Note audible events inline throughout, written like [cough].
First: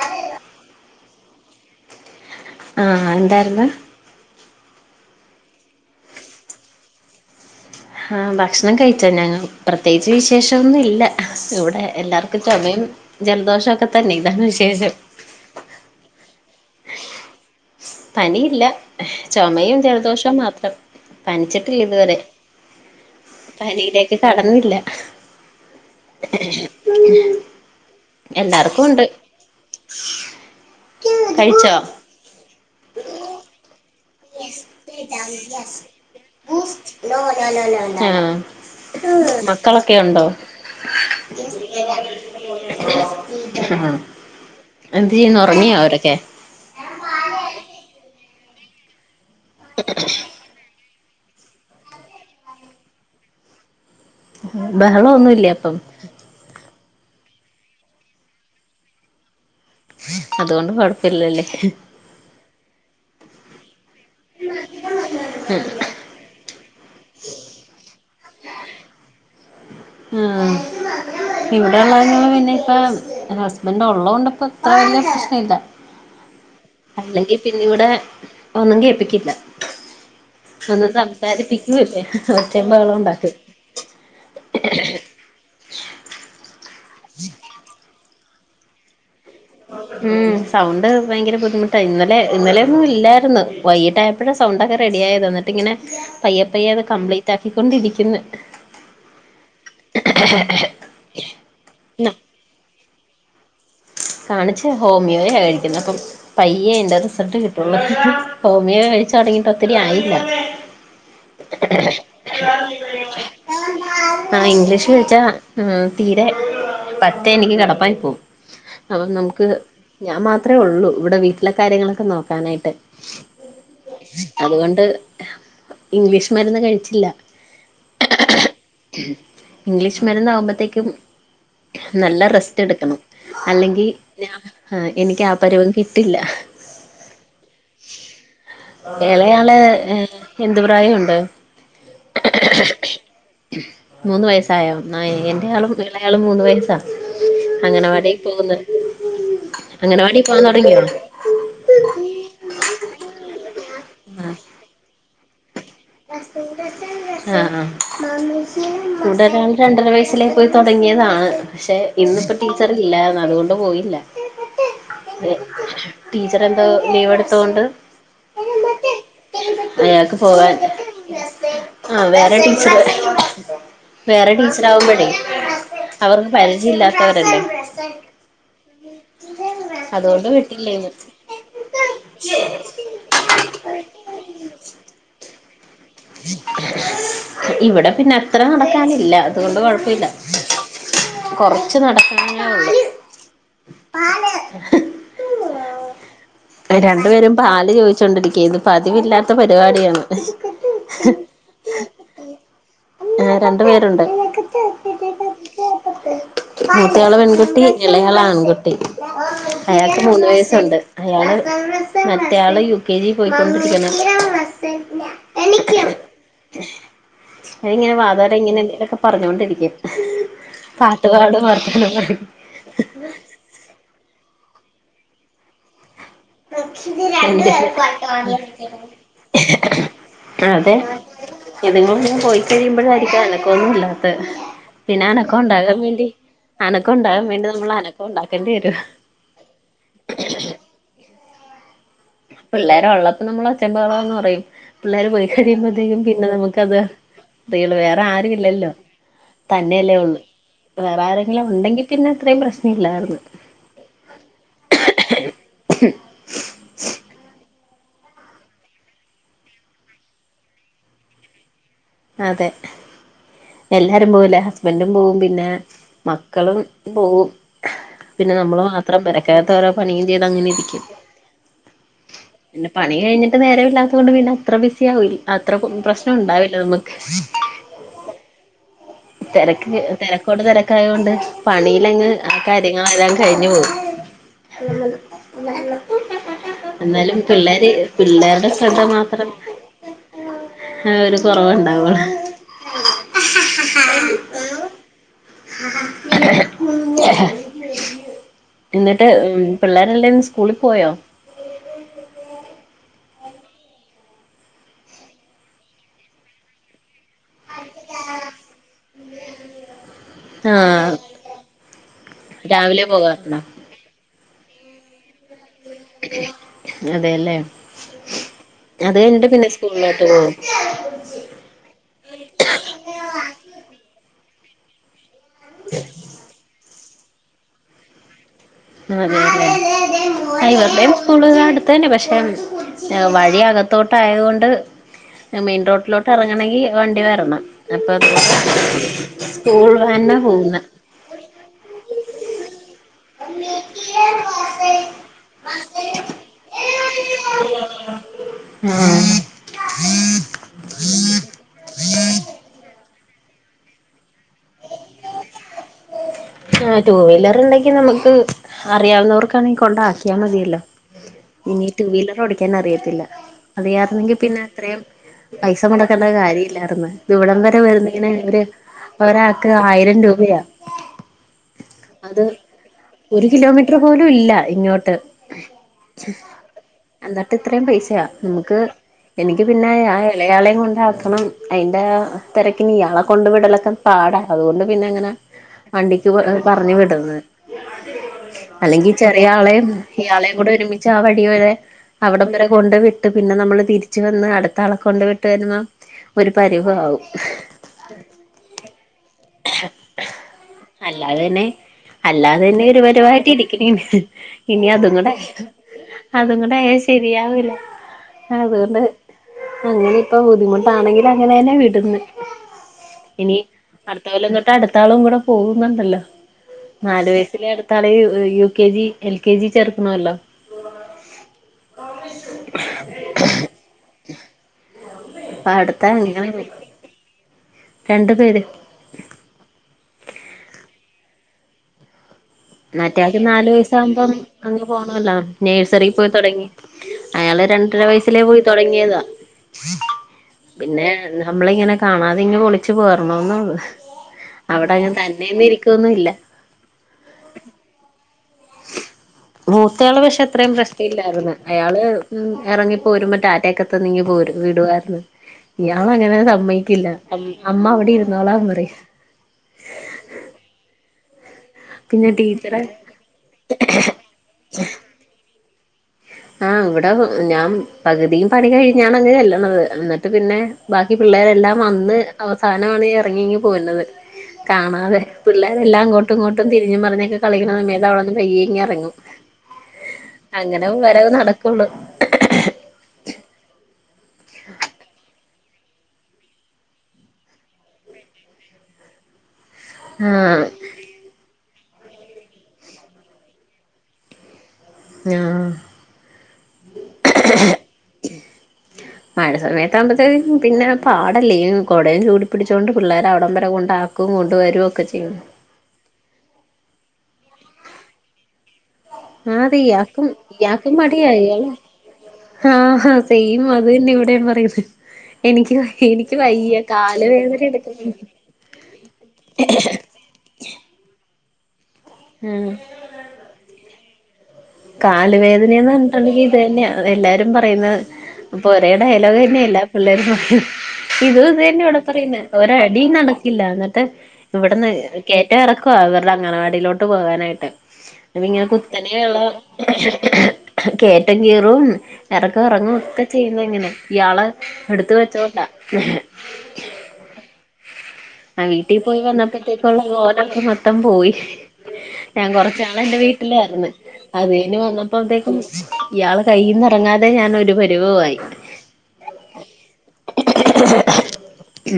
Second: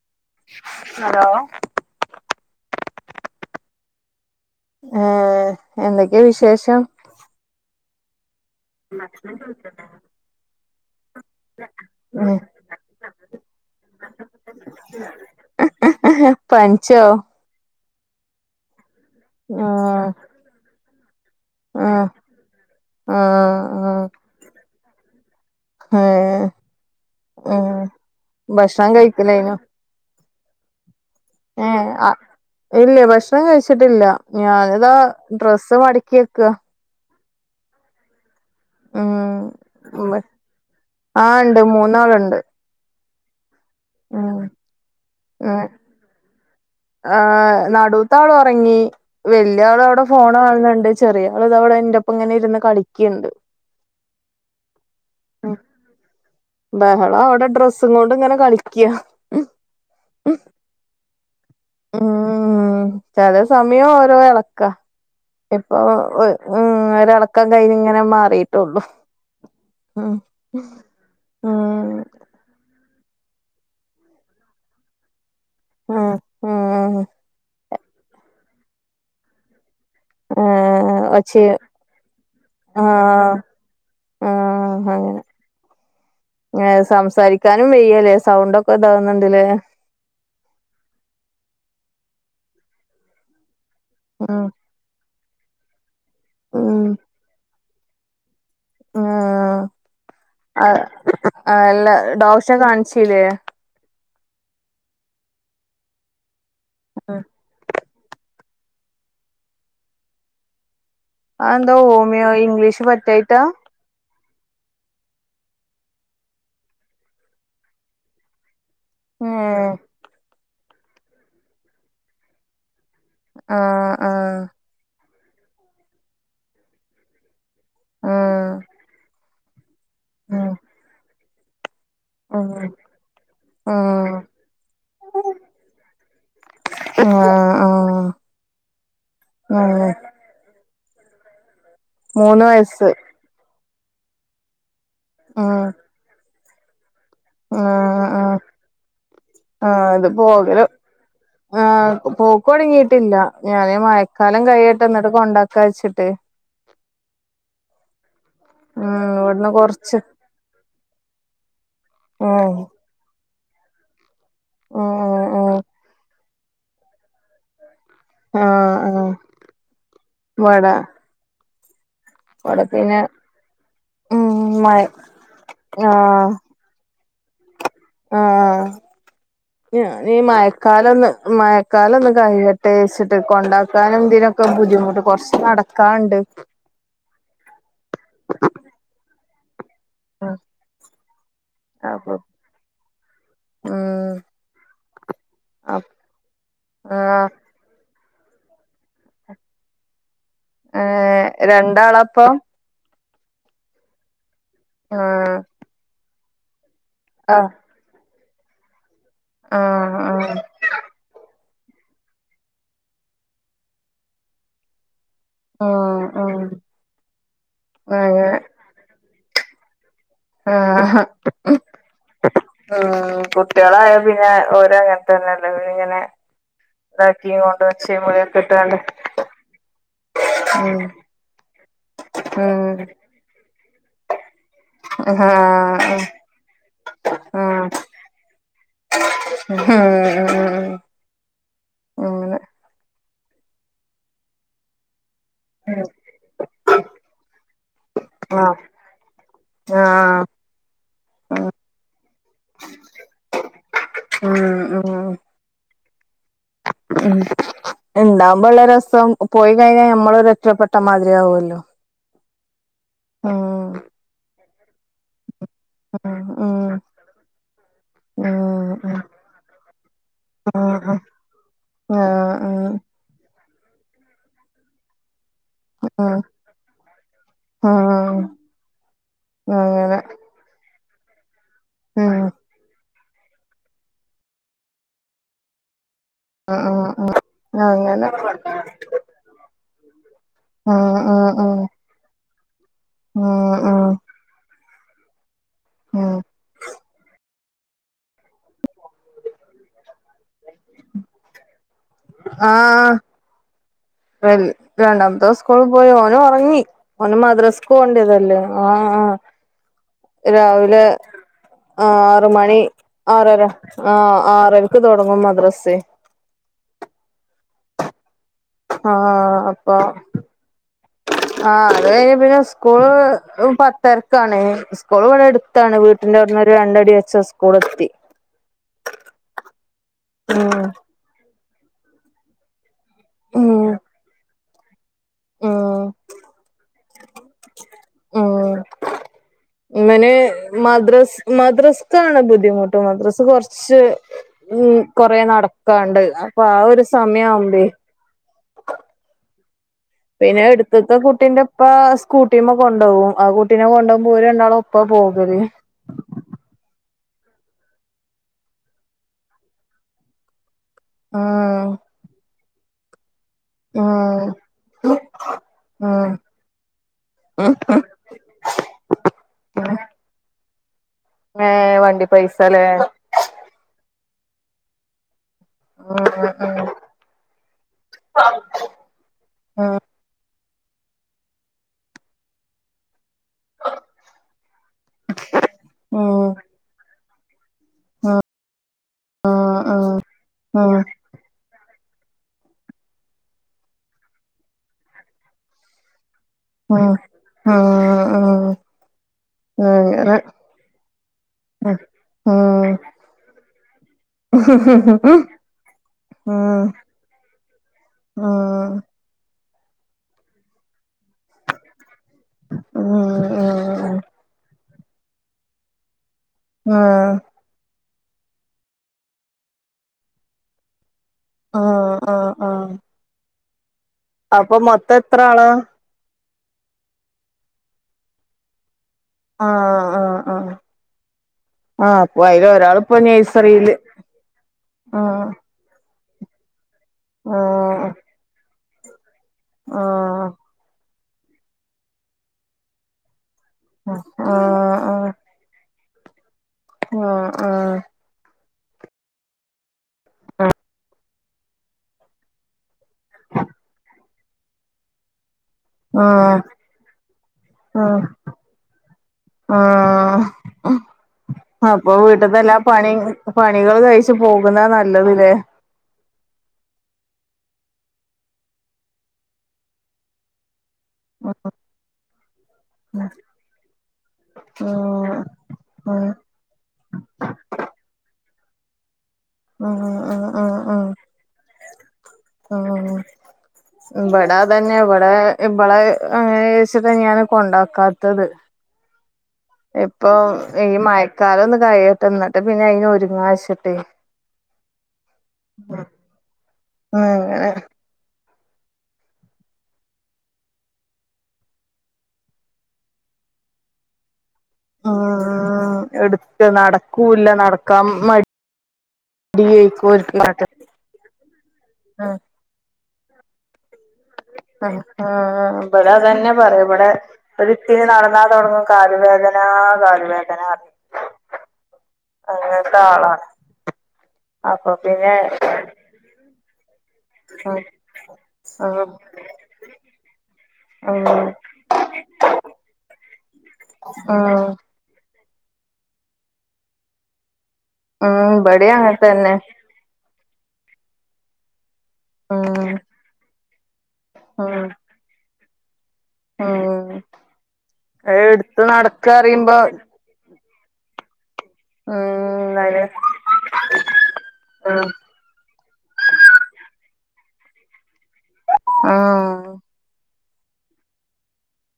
അതേതാ ഹലോ ആഹ് എന്തായ്ര്ന്ന് ഏ എന്തൊക്കെ വിശേഷം ആ ഭക്ഷണം കഴിച്ചാ ഞങ്ങൾ പ്രത്യേകിച്ച് വിശേഷമൊന്നും ഇല്ല ഇവിടെ എല്ലാർക്കും ചൊമയും ജലദോഷോക്കെതന്നെ ഇതാണ് വിശേഷം പന്ച്ചോ പനിയില്ല ചൊമയും ആഹ് ജലദോഷും മാത്രം പനിച്ചിട്ടില്ല ആഹ് ഇതുവരെ ആഹ് പനിയിലേക്ക് കടന്നില്ല ആഹ് ആഹ് എല്ലാർക്കും ഭക്ഷണം ഉണ്ട് കഴിക്കലായിനോ ഏ കഴിച്ചോ ആ ഇല്ലേ ഭക്ഷണം കഴിച്ചിട്ടില്ല. ഞനിതാ ഡ്രസ്സ് മടക്കിവെക്ക. ആ മക്കളൊക്കെ ഉം ഉണ്ടോ? ആഹ് ഇണ്ട് മൂന്നാളുണ്ട് ആഹ് ഉം എന്തയ്യുന്നു ഒറങ്ങിയോ അവരൊക്കെ? ആ നടൂത്താള് ഒറങ്ങി വല്യാൾ അഒടെ ഫോൺ കാണ്ന്ന്ണ്ട്. ചെറിയാള്താ ഇവടെ ഇന്റപ്പം ഇങ്ങനെ ഇര്ന്ന് കളിക്കിണ്ട്. ബെഹള ഒന്നുല്ലേ അപ്പം? ബെഹളം അഒടെ ഡ്രസ്സ് കൊണ്ട് ഇങ്ങനെ കളിക്ക. അതുകൊണ്ട് കൊഴപ്പല്ലല്ലേ. ഉം ചെല സമയം ഓരോ എളക്ക ഇപ്പോ വ് ഉം ഒരളക്കം കഴിഞ്ഞ് ഇങ്ങനെ മാറീട്ടള്ളു. ഉം ഉം ഇവിടെള്ള പിന്നെ [unintelligible] എന്റെ ഹസ്ബൻഡ് ഉള്ളോണ്ട് ഇപ്പം ഇത്ര വല്യ പ്രശ്ന ഇല്ല ആഹ് ആഹ് അല്ലങ്കി പിന്നെ ഇവിടെ ഒന്നും കേൾപ്പിക്കില്ല. ഒന്ന് ആഹ് ഒച്ചെ സംസാരിപ്പിക്കൂല്ലേ ഒച്ചിം ബഹളോം ഉണ്ടാക്കി ആ അങ്ങനെ ഏ സംസാരിക്കാനും വെയ്യല്ലേ സൗണ്ടക്കെ ഇതാവുന്ന്ണ്ട്ല്ലേ? ഉം സൗണ്ട് ഭയങ്കര ബുദ്ധിമുട്ട ഇന്നലെ ഇന്നലെന്നും ഇല്ലായിരുന്നു വൈകി ട്ടായപ്പഴ ഉം സൗണ്ടക്കെ റെഡി ആയത് എന്നിട്ട് ഇങ്ങനെ പയ്യേ പയ്യേ അത് കംപ്ലീറ്റ് ആക്കിക്കൊണ്ടിരിക്ക്ന്ന്. [unintelligible] എല്ല ടോശ കാൺച്ചില്ലേ? കാണിച്ച് ഹോമിയോയ കഴിക്കുന്നേ അപ്പം പയ്യെ അയിന്റെ റിസൾട്ട് കിട്ടുള്ള. ഹോമിയോ കഴിച്ച് തൊടങ്ങിട്ട് ഒത്തിരി ആയില്ല. അഹന്താ ഹോമിയോ ഇംഗ്ലീഷ് പറ്റിയായിട്ടാ? ആ ഇംഗ്ലീഷ് കഴിച്ചാ ഉം തീരെ പറ്റേ എനിക്ക് കടപ്പായി പോവും. അപ്പം നമുക്ക് ഏഹ് ഞാൻ മാത്രേ ഉള്ളു ഇവടെ വീട്ടിലെ കാര്യങ്ങളൊക്കെ നോക്കാനായിട്ട്. ആഹ് ആഹ് അതുകൊണ്ട് ഇംഗ്ലീഷ് മര്ന്ന് കഴിച്ചില്ല. ആഹ് ഇംഗ്ലീഷ് മരുന്ന് ഉം ആകുമ്പത്തേക്കും നല്ല റെസ്റ്റ് ഉം എടുക്കണം. അല്ലെങ്കി ഉം ആ എനിക്ക് ആ പരുവം കിട്ടില്ല. ആഹ് എളയാള് ഉം ഏ എന്ത് പ്രായംണ്ട്? മൂന്ന് വയസ്സ്. മൂന്ന് വയസ്സായോ ന ഉം എന്റെയാളും ഇളയാളും മൂന്ന് വയസ്സാ. ആഹ് അംഗനവാടി അഹ് പോകുന്നു ആഹ് ആത് അംഗനവാടി പോകാൻ പോകല. തുടങ്ങിയോ ആ പോക്ക് തൊടങ്ങിയിട്ടില്ല ഞാന് മഴക്കാലം കൈയ്യട്ടേ ഇന്നട്ട് കൊണ്ടാക്കാ വെച്ചി ആഹ് ആഹ് ഉം കൂട ഇവിടുന്ന് ഒരാൾ രണ്ടര കൊറച്ച് വയസ്സില് പോയി തൊടങ്ങിയതാണ് പക്ഷേ ഇന്ന്പ്പം ഉം ടീച്ചർ ഇല്ലാന്ന അതുകൊണ്ട് പോയില്ല. ഉം ഉം ഉം [unintelligible] ടീച്ചറ് എന്തോ ലീവ് എടുത്തോണ്ട് ആഹ് ആഹ് അയാക്ക് പോവാൻ ഇവടെ ആ വേറെ ഇവടെ ടീച്ചർ പിന്നെ വേറെ ഉം ടീച്ചർ മഴ ആകുമ്പഴേ ആഹ് അവർക്ക് പരി ജില്ലാത്തവരല്ലേ ആഹ് ഞാന് അതുകൊണ്ട് വിട്ടില്ലേനു മഴക്കാലൊന്ന് മഴക്കാല ഒന്ന് കൈയ്യട്ടേച്ചി കൊണ്ടാക്കാനും ഇതിനൊക്കെ ബുദ്ധിമുട്ട് കൊറച്ച് നടക്കാൻ ഉണ്ട് ഇവിടെ പിന്നെ അത്ര നടക്കാനില്ല അതുകൊണ്ട് കുഴപ്പവില്ല ഉം കൊറച്ച് അപ്പൊ നടക്കാനെ ഉള്ളു ഉം ആ രണ്ട് പേരും പാല് ചോ ച്ചോണ്ടിരിക്കയാ ഇന്ന് പതിവില്ലാത്ത പരിപാടിയാണ്. ഏ രണ്ടാളാ അപ്പം ആഹ് രണ്ട് പേരുണ്ട് ആ മൂത്തയാള് ആ പെൺകുട്ടി ഇളയാള് ആൺകുട്ടി ആ ആ അയാൾക്ക് മൂന്ന് ആ വയസ്സുണ്ട് അയാള് മറ്റേ ആള് യു കെ ജിയിൽ പോയിക്കൊണ്ടിരിന്ന് അതിങ്ങനെ ആ വാതോരെ ഇങ്ങനെ എന്തേലുമൊക്കെ പറഞ്ഞോണ്ടിരിക്കും ആ പാട്ട് പാടും വർത്താനം പറയും ഉം കുട്ടികളായ പിന്നെ ഓരോ അങ്ങനത്തെ തന്നെയല്ലോ ഇങ്ങനെ ഇതാക്കിയും കൊണ്ട് ഒച്ചയും ബഹളവുമൊക്കെ ഇട്ടോണ്ട് അതെ ഇതുങ്ങള് ഇനി പോയി ഉം കഴിയുമ്പോഴായിരിക്കും അന ക്കവൊന്നുമില്ലാത്തത് പിന്നെ ആ അനക്കം ഉണ്ടാകാൻ വേണ്ടി ആ അനക്കം ഉണ്ടാകാൻ വേണ്ടി നമ്മൾ അനക്കം ഉണ്ടാക്കേണ്ടി വരും ഹം പിള്ളേര് ഒള്ളപ്പം നമ്മള് ഒച്ചയും ബഹളവാന്ന് പറയും പിള്ളേര് പോയി കഴിയുമ്പോത്തേക്കും പിന്നെ നമുക്കത് ഇതേയുള്ളു വേറെ ആരും ആ ഇല്ലല്ലോ ആ തന്നെയല്ലേ ഉള്ളു വേറെ ആരെങ്കിലും ഉണ്ടെങ്കി പിന്നെ അത്രേയും പ്രശ്നം ഇല്ലായിരുന്നു ആഹ് ആഹ് [inaudible] ഉം ഉണ്ടാവുമ്പോ ഉള്ള രസം പോയി കഴിഞ്ഞാൽ നമ്മളൊരു ഒറ്റപ്പെട്ട മാതിരിയാവൂല്ലോ അതെ ആഹ് എല്ലാരും പോവൂലേ ഹസ്ബൻഡും പോവും പിന്നെ ഉം മക്കളും ഉം പോവും പിന്നെ ഉം നമ്മള് ഉം മാത്രം പെരക്കകത്ത് ഓരോ പണിയും ചെയ്ത് അങ്ങനെ ഇരിക്കും ആഹ് പിന്നെ പണി കഴിഞ്ഞിട്ട് നേരവില്ലാത്ത കൊണ്ട് പിന്നെ അത്ര ബിസി ആവൂ അത്ര പ്രശ്നം ഉണ്ടാവില്ല നമ്മക്ക് ആഹ് തിരക്ക് തിരക്കോട് തിരക്കായത് കൊണ്ട് പണിയിലങ്ങ് കാര്യങ്ങളെല്ലാം കഴിഞ്ഞ് പോയി എന്നാലും പിള്ളേര് അങ്ങനെ പിള്ളാരുടെ ശ്രദ്ധ മാത്രം ഉം ആഹ് ഒരു കുറവുണ്ടാവൂള്ളൂ ആഹ് ആഹ് [inaudible] ഉം എന്നിട്ട് പിള്ളേരെല്ലാം സ്കൂളിൽ പോയോ ആഹ് വൻ രണ്ടാമത്തവൻ സ്കൂളിൽ പോയി ഓന് ഉറങ്ങി ഓന് മദ്രസക്ക്‌ പോകണ്ടതല്ലേ ആഹ് ആഹ് രാവിലെ ആഹ് ആറ് മണി രാവിലെ പോകാറുണ്ടോ ആറര ആഹ് ആറരക്ക് തുടങ്ങും മദ്രസയെ അതെയല്ലേ അത് ആ കഴിഞ്ഞിട്ട് പിന്നെ അപ്പൊ സ്കൂളിലോട്ട് പോവും ആഹ് അത് കഴിഞ്ഞ പിന്നെ സ്കൂള് പത്തരക്കാണ് സ്കൂള് ഇവിടെ അടു ത്താണ് വീട്ടിന്റെട്ന്ന് ഒരു രണ്ടടി വെച്ച സ്കൂളെത്തി. അതെല്ലെ ഇവരുടെയും സ്കൂള അടുത്ത തന്നെ പക്ഷെ [unintelligible] വഴി ഉം അകത്തോട്ട് ആയതോണ്ട് മെയിൻ ഉം റോട്ടിലോട്ട് എറങ്ങണെങ്കി വണ്ടി വരണം. അപ്പൊ ഉം സ്കൂൾ ഇവന് അന്ന പോകുന്ന. മദ്രസ്. മദ്രസ്ക്കാണ് ബുദ്ധിമുട്ട് മദ്രസ്. കൊറച്ച് ഉം കൊറെ നടക്കാണ്ട് അപ്പൊ ആ ഒരു സമയാവുമ്പേ [unintelligible] ആഹ് പിന്നെ എടുത്തത്തെ കുട്ടീന്റെ ഇപ്പ സ്കൂട്ടിമ്മ കൊണ്ടോകും ആ കുട്ടിനെ കൊണ്ടോകുമ്പോ ഓര് രണ്ടാളും ഒപ്പ പോകല്. ആഹ് ടു വീലർ ഇണ്ടെങ്കി നമുക്ക് അറിയാവുന്നവർക്കാണെങ്കിൽ കൊണ്ട ആക്കിയാൽ മതിയല്ലോ. ഇനി ഉം ടു വീലർ ഓടിക്കാൻ അറിയത്തില്ല അറിയാർന്നെങ്കി ഉം പിന്നെ. ഇത്രയും പൈസ മുടക്കേണ്ട കാര്യം ഇല്ലായിരുന്നു ഇവിടം ഉം വരെ വരുന്നന് അവര്. ഒരാൾക്ക് ആയിരം രൂപയാ. ഏഹ് വണ്ടി അത് പൈസല്ലേ. ഒരു കിലോമീറ്റർ പോലും ഇല്ല ഇങ്ങോട്ട്. അങ്ങനെ എന്നിട്ട് ഇത്രയും പൈസയാ നമുക്ക്. എനിക്ക് പിന്നെ ആ ഇളയാളെയും കൊണ്ടാക്കണം അയിന്റെ തിരക്കിന് ഇയാളെ കൊണ്ട് വിടലൊക്കെ. പാടാ അതുകൊണ്ട് പിന്നെ ങ്ങനെ വണ്ടിക്ക് പറ പറഞ്ഞു വിടന്നത്. അല്ലെങ്കി ചെറിയ ആളെയും ഇയാളെയും കൂടെ ഒരുമിച്ച് ആ വഴി. ഇവരെ അവിടം വരെ കൊണ്ട് വിട്ട് പിന്നെ നമ്മള് തിരിച്ച് വന്ന് അടുത്ത ആളെ കൊണ്ട് വിട്ടു വരുമം. ഒരു പരുവ ആവും. ആഹ് അങ്ങനെ. അല്ലാതെ പിന്നെ. അല്ലാതെ തന്നെ ഒരു പരുവായിട്ട് ഇരിക്കണേണ് ഇനി അതും കൂടെ. അതും കൂടെ ആയ ശെരിയാവില്ല അതുകൊണ്ട്. അങ്ങനെ ഇപ്പൊ ബുദ്ധിമുട്ടാണെങ്കിലും അങ്ങനെ തന്നെ വീട്ന്നെ ഇനി. അടുത്ത കൊല്ലം തൊട്ട് അടുത്താളും കൂടെ പോകുന്നുണ്ടല്ലോ നാലു വയസ്സിലെ അടു ത്താളേ U K G L K G ൽ ചേർക്കണല്ലോ. ആഹ് ആഹ് ആഹ് അപ്പം മൊത്തം എത്ര ആളാ. തിക്ക [unintelligible] രണ്ടു പേര്. ആഹ് ആഹ് ആഹ് ആഹ് അപ്പൊ അയില്. മറ്റേയാൾക്ക് നാല് വയസ് ആകുമ്പം അങ്ങ് ആ പോണല്ലോ. നേഴ്സറിൽ പോയി തുടങ്ങി ആ അയാള് രണ്ടര വയസ്സിലേ പോയി തുടങ്ങിയതാ. ആ പിന്നെ നമ്മളിങ്ങനെ കാണാതെ ഇങ്ങ് ഒളിച്ചു പോരണോന്നള്ളു. ആ ആ അവിടെ അങ്ങനെ ആ തന്നെയൊന്നും ഇരിക്കുവൊന്നും ഇല്ല. ആഹ് ആഹ്. മൂത്തയാള് പക്ഷെ അത്രയും പ്രശ്നയില്ലായിരുന്നു അയാള് ഉം എറങ്ങി. പോരുമ്പം ടാറ്റയൊക്കെ തന്ന് ഇങ്ങ് പോരു വിടുവായിരുന്നു. ഇയാള് അങ്ങനെ സമ്മയ്ക്കില്ല അമ് അമ്മ അവിടെ ഇരുന്നോളാൻ പറയും. ആഹ് അപ്പൊ പിന്നെ വീട്ടിത്തെ എല്ലാ ടീച്ചറെ പണിം പണികൾ കഴ്ച്ച് പോകുന്നതാ നല്ലത് ലെ. ആഹ് വിടെ ഞാൻ പകുതിയും പണി കഴിഞ്ഞാണ് അങ്ങ് ചെല്ലണത് എന്നിട്ട് പിന്നെ. ബാക്കി പിള്ളേരെല്ലാം വന്ന് അവസാനമാണ് ഇറങ്ങി ഇങ്ങ് പോരുന്നത് കാണാതെ ഉം പിള്ളേരെല്ലാം ഉം ങ്ങോട്ടും ഇങ്ങോട്ടും തിരിഞ്ഞും മറിഞ്ഞൊക്കെ കളിക്കുന്ന സമയത്ത് അവിട്ന്ന് പയ്യെ ഇങ്ങ് എറങ്ങും ഉം ഉം ഉം അങ്ങനെ ഉം അങ്ങനെ നടക്കൊള്ളൂ ഉം വ്ടെ അതെന്നെ വ്ടെ ഇബളെ അങ്ങനെ ആകും വിചാരിച്ചിട്ട് ഞാൻ കൊണ്ടാക്കാത്തത് ഇപ്പൊ ആഹ് ഈ മഴക്കാലം ഒന്ന് കഴ്യട്ടെ എന്നിട്ട് പിന്നെ അയിന് ഒരുങ്ങാച്ചട്ടെ ആഹ് അങ്ങനെ മഴ സമയത്ത് ആകുമ്പോഴ്ത്തിനും പിന്നെ പാടല്ലേ കുടേയും ചൂടി പിടിച്ചുകോണ്ട് പിള്ളേർ അവിടം വരെ കൊണ്ട ക്കും കൊണ്ടുവരൊക്കെ ചെയ്യും ഉം എടുക്ക നടക്കൂല്ല നടക്കാൻ മടിയേയ്ക്കും ഓല്ക്ക് മടിയായി ആഹ് ആഹ് സെയിം അതെന്നെ ഇവിടെ പറയും ആഹ് ആഹ് ബ്ടെ അതന്നെ പറയും ബ്ടെ കാല് വേദന ഒരുത്തിരി എടുക്കുന്നുണ്ട് നടന്നാ തൊടങ്ങും കാലുവേദനാ കാലുവേദനാ അറയും ആഹ് അങ്ങനത്തെ ആളാണ് അപ്പൊ പിന്നെ കാല് വേദനയെന്ന് പറഞ്ഞിട്ടുണ്ടെങ്കിൽ ഇത് തന്നെയ എല്ലാരും പറയുന്ന പ്പോ ഒരേ ഉം ഡയലോഗ് തന്നെയെല്ലാ പിള്ളേരും ഉം ഇത് ഉം അത്‌ തന്നെ യാ പറയുന്ന ഒരു അടി നടക്കില്ല എന്നിട്ട് ഉം ഇവിടന്ന് കേറ്റ എർക്കൊവ ഇവരുടെ അംഗനവാടീലോട്ട് പോകാനായിട്ട് അപ്പ ഉം ഇങ്ങനെ ഇബടേം അങ്ങനെ കുത്തനെള്ള തന്നെ കേറ്റം കേറും എർക്കം ഉം എറങ്ങും ഒക്കെ ചെയ്യുന്ന ഇങ്ങനെ ഇയാള് എടുത്ത വെച്ചോണ്ടാ ആഹ് ആഹ് വീട്ടിൽ പോയി അറിയുമ്പോ വന്നപ്പോത്തേക്കുള്ള കോലം മൊത്തം പോയി ഞാൻ ഉം കൊറച്ചാള് അതെ എൻറെ വീട്ടിലായിന്ന് അത് കഴിഞ്ഞ് ഉം വന്നപ്പോ ത്തേക്കും ഇയാൾ കയ്യിന്ന് എറങ്ങാതെ ഞാനൊരു പരിവയി ആഹ്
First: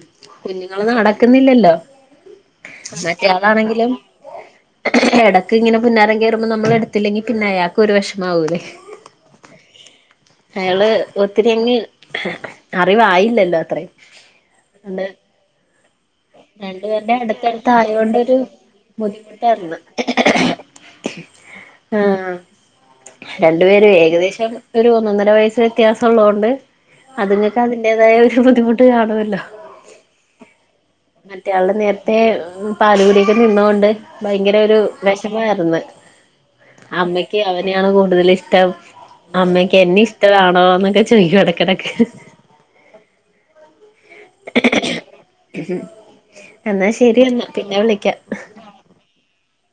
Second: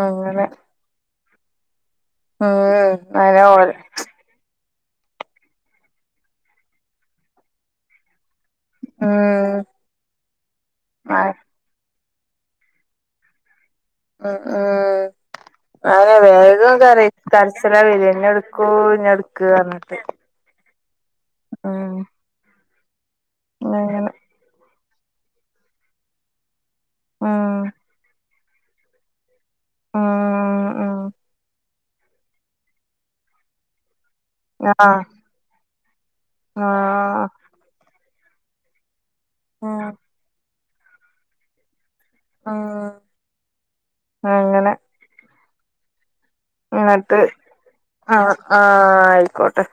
അങ്ങനെ കുഞ്ഞുങ്ങൾ നടക്കുന്നില്ലല്ലോ ഉം അനെ ഓൽ മറ്റേളാണെങ്കിലും എടയ്ക്ക് ഇങ്ങനെ പുന്നാരം കേറുമ്പോൾ നമ്മൾ എടുത്തില്ലെങ്കി പിന്നെ അയാൾക്ക് ഒരു വെശമാവൂല്ലേ ഉം അയാള് ഒത്തിരിയങ് അറിവായില്ലല്ലോ അത്രേ ആഹ് ആഹ് അതന്നെ വേഗം കറി രണ്ടുപേരുടെ അടുത്തടുത്ത് കരച്ചില്ല വെര ഇന്നലെ ആയോണ്ടൊരു എടുക്കൂ ഇന്ന എടുക്ക ബുദ്ധിമുട്ടായിരുന്നു പറഞ്ഞിട്ട് ഉം ആഹ് രണ്ടു പേരും അങ്ങനെ ഏകദേശം ഒരു ഒന്നൊന്നര വയസ്സ് വ്യത്യാസം ഉള്ളൊണ്ട് അതിങ്ങക്ക് ഉം അതിന്റേതായ ഒരു ബുദ്ധിമുട്ട് കാണുമല്ലോ ആഹ് ആഹ് മറ്റയാള നേരത്തെ പാലൂകുടിയൊക്കെ നിന്നൊണ്ട് ഭയങ്കര ഒരു ആഹ് വിഷമായിന്ന് ആഹ് അമ്മയ്ക്ക് അവനെയാണ് കൂടുതൽ ഇഷ്ടം അമ്മയ്ക്ക് ഉം എന്നെ ഇഷ്ടമാണോ എന്നൊക്കെ ചോയിക്കും എടക്ക് കെടക്ക ആഹ് അങ്ങനെ [inaudible] ഇങ്ങട്ട് ശരിയെന്നാ പിന്നെ വിളിക്കാം ആഹ് ആഹ് ആയിക്കോട്ടെ